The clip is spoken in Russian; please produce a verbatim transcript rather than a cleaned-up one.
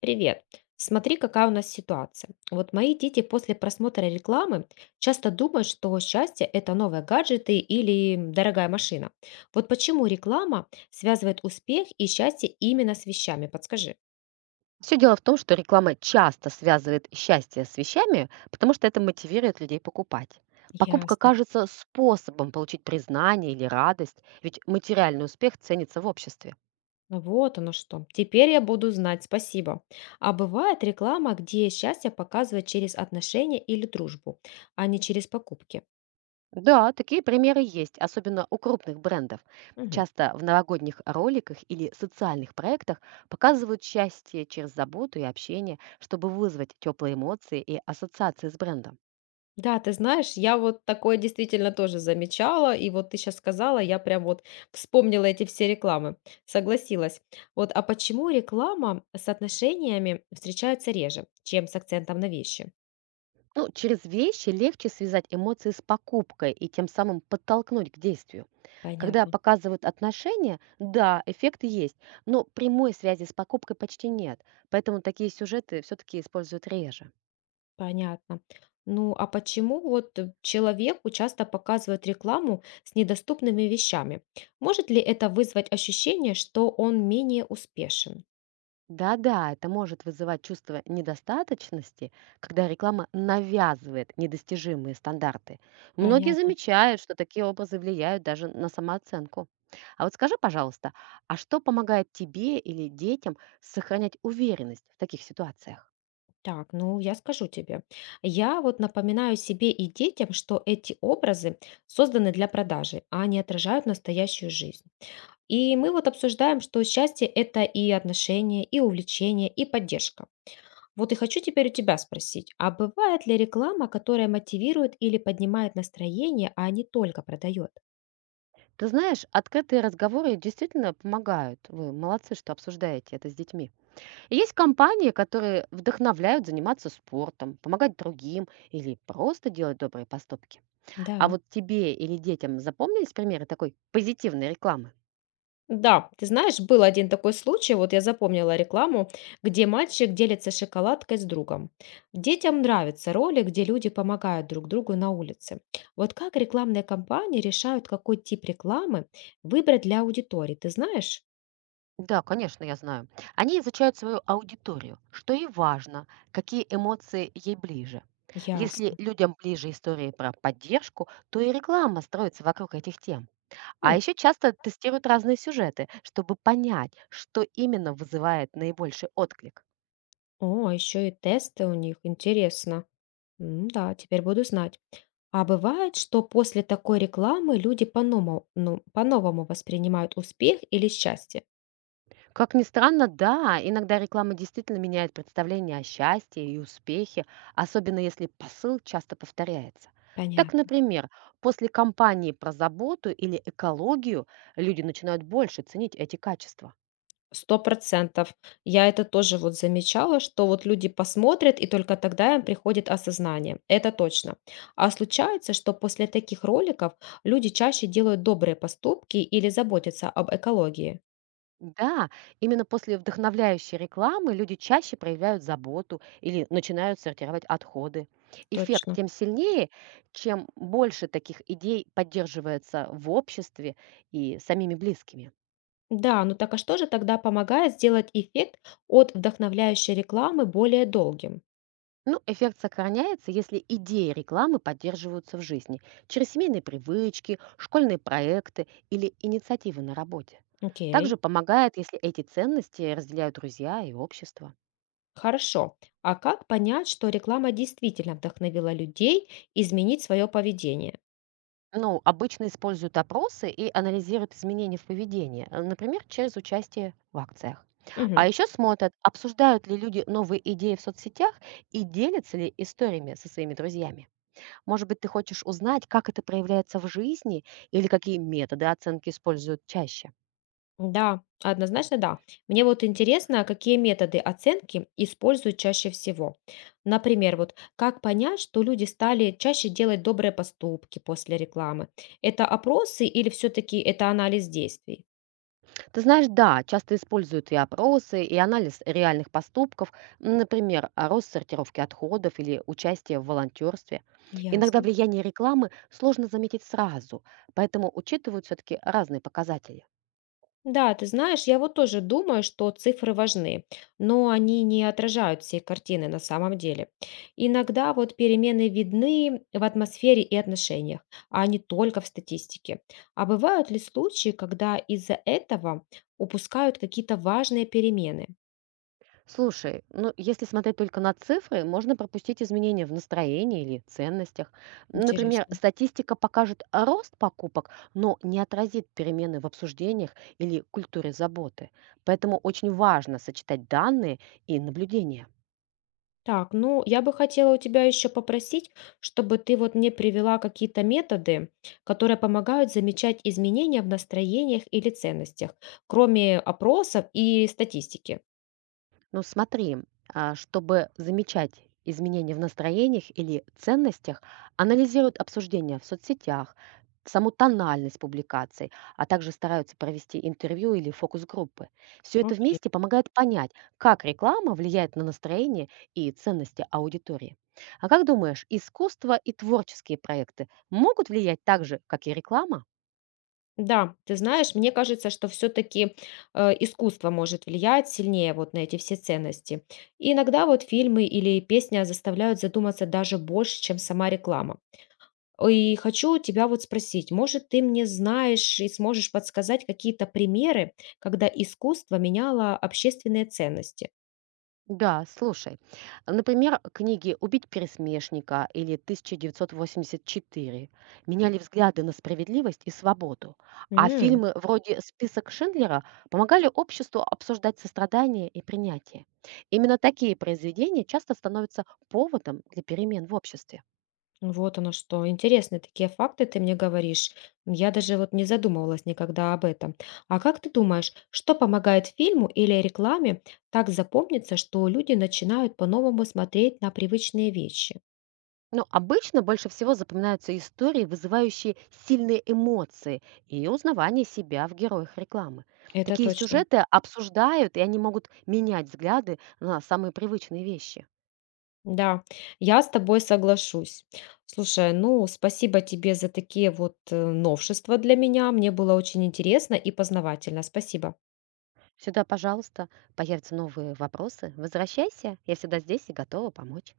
Привет. Смотри, какая у нас ситуация. Вот мои дети после просмотра рекламы часто думают, что счастье – это новые гаджеты или дорогая машина. Вот почему реклама связывает успех и счастье именно с вещами? Подскажи. Все дело в том, что реклама часто связывает счастье с вещами, потому что это мотивирует людей покупать. Покупка Ясно. кажется способом получить признание или радость, ведь материальный успех ценится в обществе. Ну вот оно что. Теперь я буду знать, спасибо. А бывает реклама, где счастье показывают через отношения или дружбу, а не через покупки. Да, такие примеры есть, особенно у крупных брендов. Мгм. Часто в новогодних роликах или социальных проектах показывают счастье через заботу и общение, чтобы вызвать теплые эмоции и ассоциации с брендом. Да, ты знаешь, я вот такое действительно тоже замечала, и вот ты сейчас сказала, я прям вот вспомнила эти все рекламы, согласилась. Вот, а почему реклама с отношениями встречается реже, чем с акцентом на вещи? Ну, через вещи легче связать эмоции с покупкой и тем самым подтолкнуть к действию. Когда Понятно, показывают отношения, да, эффект есть, но прямой связи с покупкой почти нет, поэтому такие сюжеты все-таки используют реже. понятно. Ну, а почему вот э, человеку часто показывают рекламу с недоступными вещами? Может ли это вызвать ощущение, что он менее успешен? Да-да, это может вызывать чувство недостаточности, когда реклама навязывает недостижимые стандарты. Многие Понятно. замечают, что такие образы влияют даже на самооценку. А вот скажи, пожалуйста, а что помогает тебе или детям сохранять уверенность в таких ситуациях? Так, ну я скажу тебе. Я вот напоминаю себе и детям, что эти образы созданы для продажи, а не отражают настоящую жизнь. И мы вот обсуждаем, что счастье – это и отношения, и увлечение, и поддержка. Вот и хочу теперь у тебя спросить, а бывает ли реклама, которая мотивирует или поднимает настроение, а не только продает? Ты знаешь, открытые разговоры действительно помогают. Вы молодцы, что обсуждаете это с детьми. И есть компании, которые вдохновляют заниматься спортом, помогать другим или просто делать добрые поступки. А Да. вот тебе или детям запомнились примеры такой позитивной рекламы? Да, ты знаешь, был один такой случай, вот я запомнила рекламу, где мальчик делится шоколадкой с другом. Детям нравятся роли, где люди помогают друг другу на улице. Вот как рекламные кампании решают, какой тип рекламы выбрать для аудитории, ты знаешь? Да, конечно, я знаю. Они изучают свою аудиторию, что и важно, какие эмоции ей ближе. Если Ясно. людям ближе истории про поддержку, то и реклама строится вокруг этих тем. А М. еще часто тестируют разные сюжеты, чтобы понять, что именно вызывает наибольший отклик. О, а еще и тесты у них, интересно. М. Да, теперь буду знать. А бывает, что после такой рекламы люди по-новому, ну, по-новому воспринимают успех или счастье? Как ни странно, да, иногда реклама действительно меняет представление о счастье и успехе, особенно если посыл часто повторяется. Так, Понятно. например, после кампании про заботу или экологию люди начинают больше ценить эти качества. Сто процентов. Я это тоже вот замечала, что вот люди посмотрят, и только тогда им приходит осознание. Это точно. А случается, что после таких роликов люди чаще делают добрые поступки или заботятся об экологии. Да, именно после вдохновляющей рекламы люди чаще проявляют заботу или начинают сортировать отходы. Эффект Точно. тем сильнее, чем больше таких идей поддерживается в обществе и самими близкими. Да, ну так а что же тогда помогает сделать эффект от вдохновляющей рекламы более долгим? Ну, эффект сохраняется, если идеи рекламы поддерживаются в жизни через семейные привычки, школьные проекты или инициативы на работе. Окей. Также помогает, если эти ценности разделяют друзья и общество. Хорошо. А как понять, что реклама действительно вдохновила людей изменить свое поведение? Ну, обычно используют опросы и анализируют изменения в поведении, э, например, через участие в акциях. А Мгм. еще смотрят, обсуждают ли люди новые идеи в соцсетях и делятся ли историями со своими друзьями. Может быть, ты хочешь узнать, как это проявляется в жизни или какие методы оценки используют чаще? Да, однозначно да. Мне вот интересно, какие методы оценки используют чаще всего. Например, вот как понять, что люди стали чаще делать добрые поступки после рекламы? Это опросы или все-таки это анализ действий? Ты знаешь, да, часто используют и опросы, и анализ реальных поступков, м, например, а, рост сортировки отходов или участие в волонтерстве. Иногда Ясно. влияние рекламы сложно заметить сразу, поэтому учитывают все-таки разные показатели. Да, ты знаешь, я вот тоже думаю, что цифры важны, но они не отражают всей картины на самом деле. Иногда вот перемены видны в атмосфере и отношениях, а не только в статистике. А бывают ли случаи, когда из-за этого упускают какие-то важные перемены? Слушай, ну если смотреть только на цифры, можно пропустить изменения в настроении или ценностях. Например, Интересно. статистика покажет рост покупок, но не отразит перемены в обсуждениях или культуре заботы. Поэтому очень важно сочетать данные и наблюдения. Так, ну, я бы хотела у тебя еще попросить, чтобы ты вот мне привела какие-то методы, которые помогают замечать изменения в настроениях или ценностях, кроме опросов и статистики. Ну смотри, а, чтобы замечать изменения в настроениях или ценностях, анализируют обсуждения в соцсетях, саму тональность публикаций, а также стараются провести интервью или фокус-группы. Все это Окей. вместе помогает понять, как реклама влияет на настроение и ценности аудитории. А как думаешь, искусство и творческие проекты могут влиять так же, как и реклама? Да, ты знаешь, мне кажется, что все-таки искусство может влиять сильнее вот на эти все ценности. И иногда вот фильмы или песня заставляют задуматься даже больше, чем сама реклама. И хочу тебя вот спросить, может, ты мне знаешь и сможешь подсказать какие-то примеры, когда искусство меняло общественные ценности? Да, слушай, а, например, книги «Убить пересмешника» или «тысяча девятьсот восемьдесят четыре» меняли взгляды на справедливость и свободу, а М. фильмы вроде «Список Шиндлера» помогали обществу обсуждать сострадание и принятие. Именно такие произведения часто становятся поводом для перемен в обществе. Вот оно что. Интересные такие факты ты мне говоришь. Я даже вот не задумывалась никогда об этом. А как ты думаешь, что помогает фильму или рекламе так запомниться, что люди начинают по-новому смотреть на привычные вещи? Но обычно больше всего запоминаются истории, вызывающие сильные эмоции и узнавание себя в героях рекламы. Это Такие точно. сюжеты обсуждают, и они могут менять взгляды на самые привычные вещи. Да, я с тобой соглашусь. Слушай, ну, спасибо тебе за такие вот э, новшества для меня. Мне было очень интересно и познавательно. Спасибо. Сюда, пожалуйста, появятся новые вопросы. Возвращайся, я всегда здесь и готова помочь.